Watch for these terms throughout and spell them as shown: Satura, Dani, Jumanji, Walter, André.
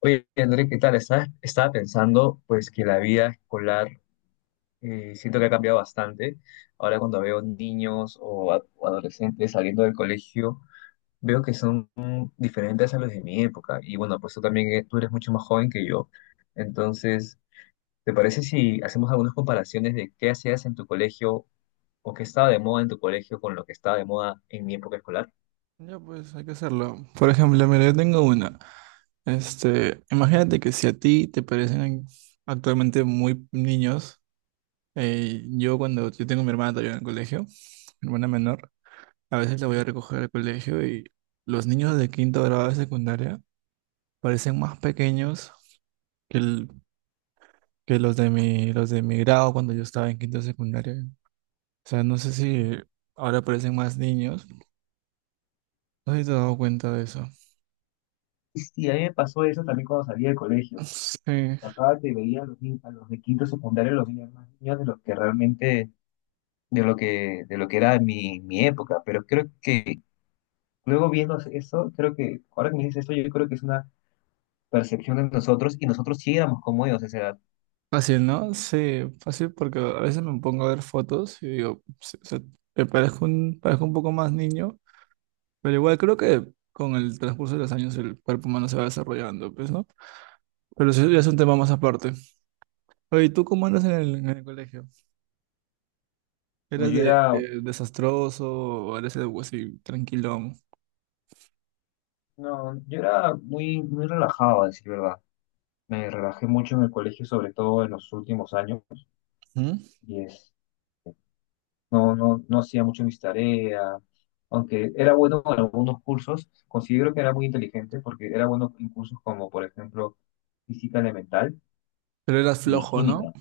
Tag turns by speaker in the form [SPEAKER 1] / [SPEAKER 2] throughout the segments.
[SPEAKER 1] Oye, André, ¿qué tal? Estaba pensando pues que la vida escolar siento que ha cambiado bastante. Ahora cuando veo niños o adolescentes saliendo del colegio, veo que son diferentes a los de mi época. Y bueno, pues tú también tú eres mucho más joven que yo. Entonces, ¿te parece si hacemos algunas comparaciones de qué hacías en tu colegio o qué estaba de moda en tu colegio con lo que estaba de moda en mi época escolar?
[SPEAKER 2] Ya pues hay que hacerlo. Por ejemplo, mira, yo tengo una. Imagínate que si a ti te parecen actualmente muy niños, yo tengo a mi hermana todavía en el colegio, mi hermana menor, a veces la voy a recoger al colegio y los niños de quinto grado de secundaria parecen más pequeños que, el- que los de los de mi grado cuando yo estaba en quinto de secundaria. O sea, no sé si ahora parecen más niños. No sé si te has dado cuenta de eso.
[SPEAKER 1] Sí, a mí me pasó eso también cuando salí del colegio.
[SPEAKER 2] Sí,
[SPEAKER 1] Pasaba que veía a los, ni- a los de quinto secundario los veía más niños de los que realmente, de lo que era mi, mi época, pero creo que luego viendo eso, creo que, ahora que me dices eso, yo creo que es una percepción de nosotros y nosotros sí éramos como ellos a esa edad.
[SPEAKER 2] fácil, ¿no? Sí, fácil porque a veces me pongo a ver fotos y digo, sí, o sea, parezco un poco más niño, pero igual creo que con el transcurso de los años el cuerpo humano se va desarrollando, pues, ¿no? Pero eso ya es un tema más aparte. Oye, ¿y tú cómo andas en en el colegio?
[SPEAKER 1] Pues
[SPEAKER 2] ¿Eras
[SPEAKER 1] yo era,
[SPEAKER 2] de desastroso o eres algo así tranquilón?
[SPEAKER 1] no, yo era muy, muy relajado, a decir verdad. Me relajé mucho en el colegio, sobre todo en los últimos años,
[SPEAKER 2] ¿Mm?
[SPEAKER 1] y, no hacía mucho mis tareas, aunque era bueno en algunos cursos, considero que era muy inteligente porque era bueno en cursos como, por ejemplo, física elemental
[SPEAKER 2] Pero eras
[SPEAKER 1] y
[SPEAKER 2] flojo, ¿no?
[SPEAKER 1] química.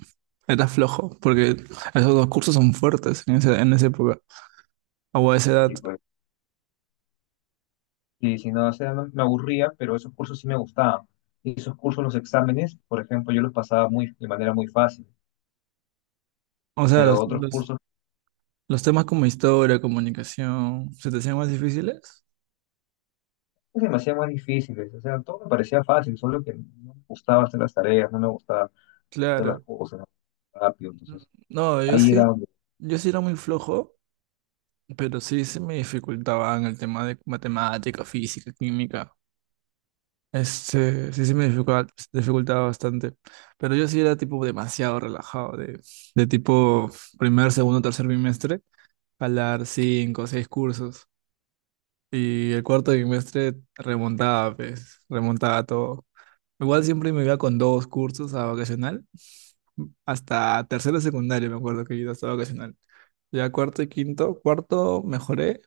[SPEAKER 2] Eras flojo, porque esos dos cursos son fuertes en en esa época, o a esa edad.
[SPEAKER 1] Y pues, y si no, o sea, me aburría, pero esos cursos sí me gustaban. Y esos cursos, los exámenes, por ejemplo, yo los pasaba muy, de manera muy fácil,
[SPEAKER 2] O sea,
[SPEAKER 1] pero otros cursos
[SPEAKER 2] los temas como historia, comunicación, ¿se te hacían más difíciles?
[SPEAKER 1] pues, se me hacían más difíciles, o sea, todo me parecía fácil, solo que no me gustaba hacer las tareas, no me gustaba hacer las
[SPEAKER 2] Claro.
[SPEAKER 1] cosas rápido, entonces
[SPEAKER 2] No, yo
[SPEAKER 1] ahí era
[SPEAKER 2] sí,
[SPEAKER 1] donde...
[SPEAKER 2] yo sí era muy flojo, pero sí se me dificultaban el tema de matemática, física, química. Sí se me dificultaba, dificultaba bastante. Pero yo sí era tipo demasiado relajado, de tipo primer, segundo, tercer bimestre, jalar cinco, o seis cursos. Y el cuarto trimestre remontaba, pues, remontaba todo. Igual siempre me iba con dos cursos a vacacional. Hasta tercero de secundario me acuerdo que iba hasta vacacional. Ya cuarto y quinto, cuarto mejoré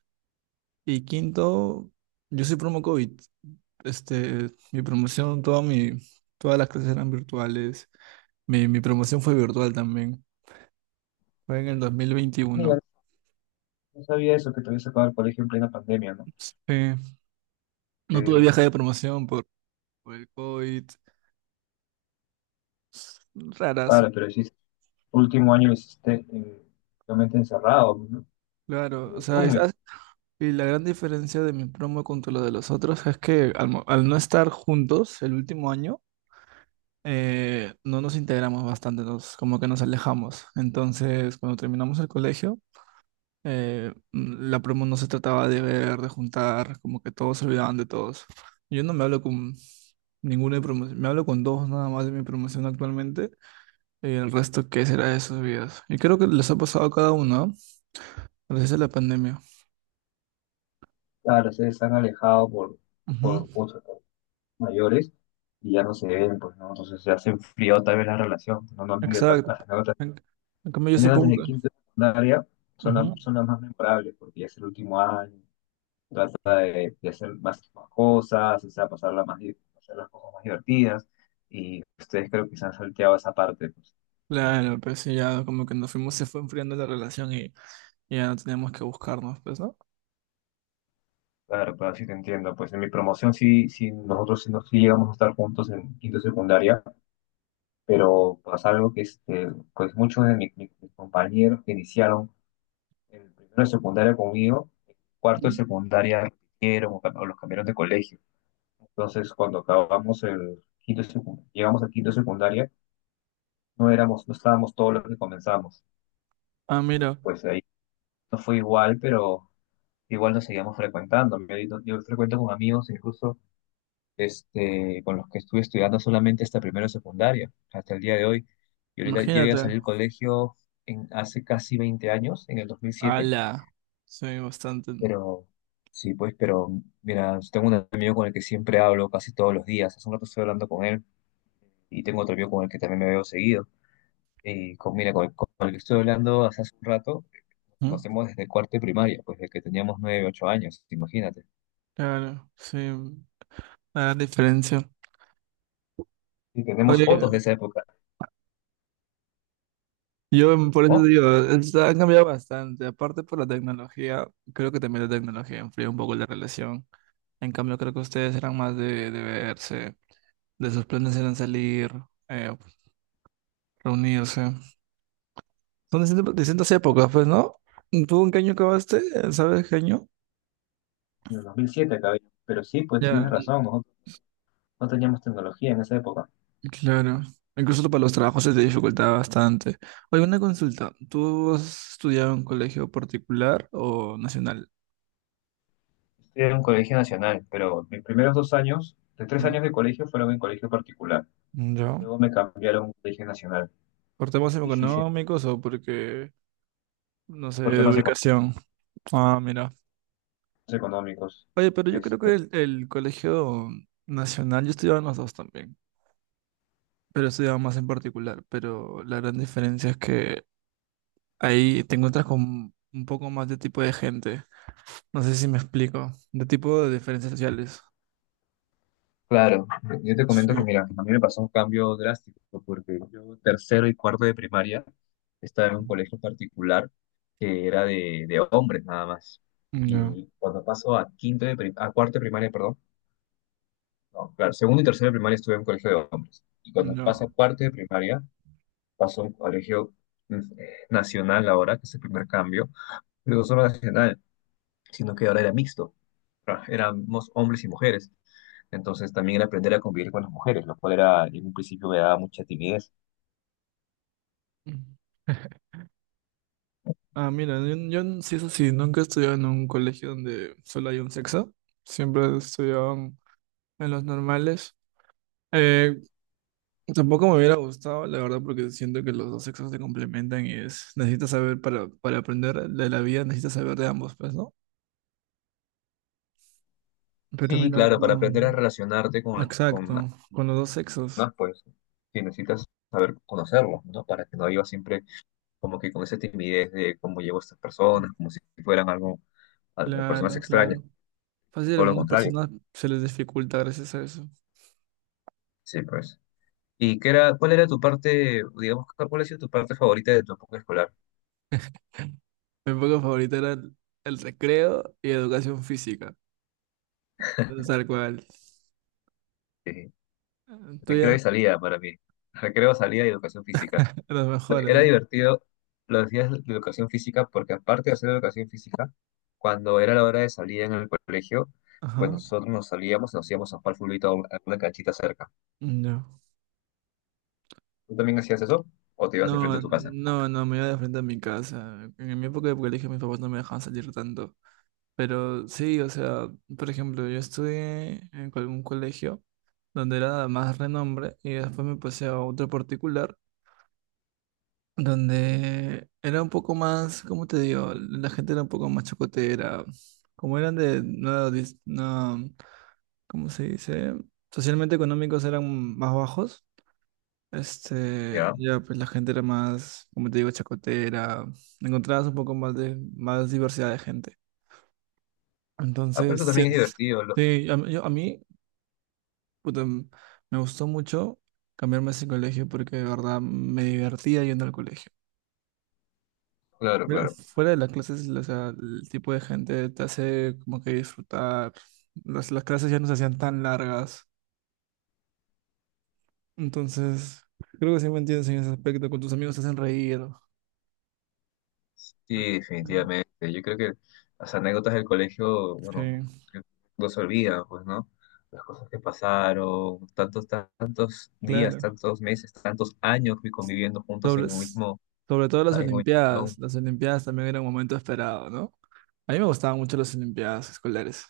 [SPEAKER 2] y quinto, yo soy promo COVID. Mi promoción, todas las clases eran virtuales. Mi promoción fue virtual también. Fue en el 2021.
[SPEAKER 1] No sabía eso, que te habías sacado del colegio en plena pandemia, ¿no?
[SPEAKER 2] Eh, no tuve
[SPEAKER 1] Eh,
[SPEAKER 2] viaje de promoción por el COVID. Raras,
[SPEAKER 1] claro, pero hiciste, último año lo hiciste realmente encerrado, ¿no?
[SPEAKER 2] claro, o
[SPEAKER 1] Eh,
[SPEAKER 2] sea,
[SPEAKER 1] Tú,
[SPEAKER 2] es-
[SPEAKER 1] mi-
[SPEAKER 2] y la gran diferencia de mi promo contra lo de los otros es que al no estar juntos el último año, no nos integramos bastante, nos, como que nos alejamos. Entonces, cuando terminamos el colegio, la promo no se trataba de ver, de juntar, como que todos se olvidaban de todos. Yo no me hablo con ninguna de promoción, me hablo con dos nada más de mi promoción actualmente, y el resto, ¿qué será de sus vidas? Y creo que les ha pasado a cada uno, ¿no? Gracias a la pandemia.
[SPEAKER 1] claro, ustedes han alejado
[SPEAKER 2] Ujú.
[SPEAKER 1] por mayores y ya no se ven, pues, ¿no? Entonces ya se enfrió tal vez la relación, no, no han vivido tantas
[SPEAKER 2] Exacto.
[SPEAKER 1] anécdotas.
[SPEAKER 2] En, en cambio, yo
[SPEAKER 1] Las anécdotas
[SPEAKER 2] supongo
[SPEAKER 1] de
[SPEAKER 2] que...
[SPEAKER 1] quinto y secundaria son,
[SPEAKER 2] Ujú.
[SPEAKER 1] son las más memorables, porque ya es el último año, trata de hacer más, cosas, o sea, pasarla más, hacer las cosas más divertidas, y ustedes creo que se han salteado esa parte, pues.
[SPEAKER 2] Claro, pues sí, ya como que nos fuimos, se fue enfriando la relación y ya no teníamos que buscarnos, pues, ¿no?
[SPEAKER 1] Claro, pero sí te entiendo, pues en mi promoción sí, sí nosotros sí, sí llegamos a estar juntos en quinto de secundaria, pero pasa algo que este, pues muchos de mis compañeros que iniciaron en primero de secundaria conmigo, en cuarto de
[SPEAKER 2] Ujú.
[SPEAKER 1] secundaria repitieron o los cambiaron de colegio. Entonces, cuando acabamos el quinto, llegamos al quinto de secundaria, no éramos, no estábamos todos los que comenzamos.
[SPEAKER 2] Ah, mira,
[SPEAKER 1] Pues ahí no fue igual, pero igual nos seguíamos frecuentando. Yo, yo frecuento con amigos, incluso este, con los que estuve estudiando solamente hasta primero de secundaria, hasta el día de hoy. Y ahorita yo ya salí
[SPEAKER 2] imagínate.
[SPEAKER 1] del colegio en, hace casi 20 años, en el 2007,
[SPEAKER 2] Ala. Sí, bastante.
[SPEAKER 1] pero sí, pues, pero mira, tengo un amigo con el que siempre hablo casi todos los días. Hace un rato estoy hablando con él y tengo otro amigo con el que también me veo seguido. Y con, mira, con el que estoy hablando hace un rato.
[SPEAKER 2] Ujú.
[SPEAKER 1] Conocemos desde cuarto y primaria, pues desde que teníamos nueve, ocho años, imagínate.
[SPEAKER 2] Claro, sí, la diferencia.
[SPEAKER 1] Y tenemos
[SPEAKER 2] Oye,
[SPEAKER 1] fotos de esa época,
[SPEAKER 2] yo por eso
[SPEAKER 1] ¿no?
[SPEAKER 2] digo, es- ha cambiado bastante. Aparte por la tecnología, creo que también la tecnología enfría un poco la relación. En cambio, creo que ustedes eran más de verse, de sus planes eran salir, eh, reunirse. Son distintas, distintas épocas, pues, ¿no? ¿Tú en qué año acabaste? ¿Sabes qué año?
[SPEAKER 1] En el 2007 acabé. Pero sí, pues
[SPEAKER 2] Ya,
[SPEAKER 1] tienes razón, nosotros no teníamos tecnología en esa época.
[SPEAKER 2] claro. Incluso para los trabajos se te dificultaba bastante. Oye, una consulta. ¿Tú has estudiado en colegio particular o nacional?
[SPEAKER 1] Estudié en un colegio nacional, pero mis primeros dos años, de tres
[SPEAKER 2] Mm,
[SPEAKER 1] años de colegio, fueron en colegio particular.
[SPEAKER 2] ¿yo?
[SPEAKER 1] Luego me cambiaron a un colegio nacional.
[SPEAKER 2] ¿Por temas
[SPEAKER 1] Y sí, sí,
[SPEAKER 2] económicos o porque, no sé,
[SPEAKER 1] por
[SPEAKER 2] de
[SPEAKER 1] temas económicos.
[SPEAKER 2] ubicación? Ah, mira.
[SPEAKER 1] Económicos.
[SPEAKER 2] Oye, pero yo creo
[SPEAKER 1] Este,
[SPEAKER 2] que el colegio nacional, yo estudiaba en los dos también, pero estudiaba más en particular. Pero la gran diferencia es que ahí te encuentras con un poco más de tipo de gente. No sé si me explico. De tipo de diferencias sociales.
[SPEAKER 1] claro, yo te comento
[SPEAKER 2] Sí.
[SPEAKER 1] que mira, a mí me pasó un cambio drástico porque yo tercero y cuarto de primaria estaba en un colegio particular que era de hombres nada más.
[SPEAKER 2] No,
[SPEAKER 1] Y cuando paso a a cuarto de primaria, perdón, no, claro, segundo y tercero de primaria estuve en un colegio de hombres. Y cuando
[SPEAKER 2] no.
[SPEAKER 1] paso a cuarto de primaria, paso a un colegio nacional ahora, que es el primer cambio, pero no solo nacional, sino que ahora era mixto, éramos hombres y mujeres. Entonces también aprender a convivir con las mujeres, lo cual era, en un principio me daba mucha timidez.
[SPEAKER 2] Mm. Ah, mira, sí, eso sí, nunca he estudiado en un colegio donde solo hay un sexo. Siempre he estudiado en los normales. Eh, Tampoco me hubiera gustado, la verdad, porque siento que los dos sexos se complementan y es, necesitas saber para aprender de la vida, necesitas saber de ambos, pues, ¿no? Pero
[SPEAKER 1] Sí,
[SPEAKER 2] mira, la
[SPEAKER 1] claro, para
[SPEAKER 2] verdad,
[SPEAKER 1] aprender a relacionarte con las
[SPEAKER 2] exacto, con los dos sexos.
[SPEAKER 1] personas, pues sí, necesitas saber conocerlas, ¿no? Para que no vivas siempre como que con esa timidez de cómo llevo a estas personas, como si fueran algo, personas
[SPEAKER 2] Claro, claro.
[SPEAKER 1] extrañas,
[SPEAKER 2] Fácil, a
[SPEAKER 1] todo lo
[SPEAKER 2] algunas
[SPEAKER 1] contrario.
[SPEAKER 2] personas se les dificulta gracias a eso.
[SPEAKER 1] Sí, pues. ¿Y qué era, cuál era tu parte, digamos, cuál ha sido tu parte favorita de tu época escolar?
[SPEAKER 2] Mi época favorita era el recreo y educación física. Tal cual.
[SPEAKER 1] Sí, recreo
[SPEAKER 2] Tuya,
[SPEAKER 1] y salida para mí. Recreo, salida y educación física.
[SPEAKER 2] los
[SPEAKER 1] Era
[SPEAKER 2] mejores.
[SPEAKER 1] divertido los días de educación física porque aparte de hacer educación física, cuando era la hora de salir en el colegio, pues
[SPEAKER 2] Ajá.
[SPEAKER 1] nosotros nos salíamos y nos íbamos a jugar fulbito a a una canchita cerca.
[SPEAKER 2] No.
[SPEAKER 1] ¿Tú también hacías eso? ¿O te ibas enfrente
[SPEAKER 2] No,
[SPEAKER 1] de tu casa?
[SPEAKER 2] no, no, me iba de frente a mi casa. En mi época de colegio mis papás no me dejaban salir tanto. Pero sí, o sea, por ejemplo, yo estudié en algún colegio donde era más renombre y después me pasé a otro particular donde era un poco más, ¿cómo te digo? La gente era un poco más chocotera, como eran de, no, dis- no, ¿cómo se dice? Socialmente económicos eran más bajos,
[SPEAKER 1] Ya.
[SPEAKER 2] ya pues la gente era más, como te digo, chacotera, encontrabas un poco más de, más diversidad de gente.
[SPEAKER 1] Ah, pero
[SPEAKER 2] Entonces,
[SPEAKER 1] eso
[SPEAKER 2] sí,
[SPEAKER 1] también es divertido.
[SPEAKER 2] sí, a mí, puta, me gustó mucho cambiarme a ese colegio porque de verdad me divertía yendo al colegio.
[SPEAKER 1] Claro,
[SPEAKER 2] Mira,
[SPEAKER 1] claro.
[SPEAKER 2] fuera de las clases, o sea, el tipo de gente te hace como que disfrutar. Las clases ya no se hacían tan largas. Entonces, creo que sí me entiendes en ese aspecto. Con tus amigos te hacen reír.
[SPEAKER 1] Sí, definitivamente. Yo creo que las anécdotas del colegio, bueno,
[SPEAKER 2] Sí,
[SPEAKER 1] que no se olvidan, pues, ¿no? Las cosas que pasaron, tantos, tantos días,
[SPEAKER 2] claro.
[SPEAKER 1] tantos meses, tantos años que conviviendo juntos
[SPEAKER 2] Sobre,
[SPEAKER 1] en un
[SPEAKER 2] s-
[SPEAKER 1] mismo
[SPEAKER 2] sobre todo las
[SPEAKER 1] Ay, muy chulo.
[SPEAKER 2] Olimpiadas. Las Olimpiadas también era un momento esperado, ¿no? A mí me gustaban mucho las Olimpiadas escolares.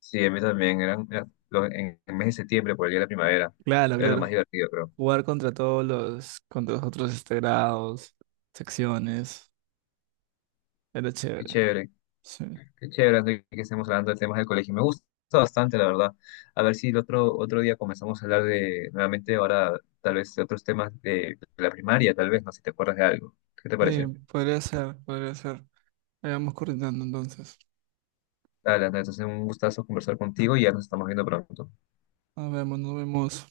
[SPEAKER 1] Sí, a mí también. Eran, en el mes de septiembre, por el día de la primavera.
[SPEAKER 2] Claro,
[SPEAKER 1] Era lo más
[SPEAKER 2] claro.
[SPEAKER 1] divertido, creo.
[SPEAKER 2] Jugar contra todos contra los otros este, grados, secciones. Era
[SPEAKER 1] Qué
[SPEAKER 2] chévere.
[SPEAKER 1] chévere.
[SPEAKER 2] Sí.
[SPEAKER 1] Qué chévere, André, que estemos hablando de temas del colegio. Me gusta bastante, la verdad. A ver si el otro, otro día comenzamos a hablar de, nuevamente, ahora, tal vez de otros temas de, la primaria, tal vez, no sé si te acuerdas de algo. ¿Qué te
[SPEAKER 2] Sí,
[SPEAKER 1] parece?
[SPEAKER 2] podría ser, podría ser. Ahí vamos coordinando entonces.
[SPEAKER 1] Dale, André, entonces un gustazo conversar contigo y ya nos estamos viendo pronto.
[SPEAKER 2] Nos vemos, nos vemos.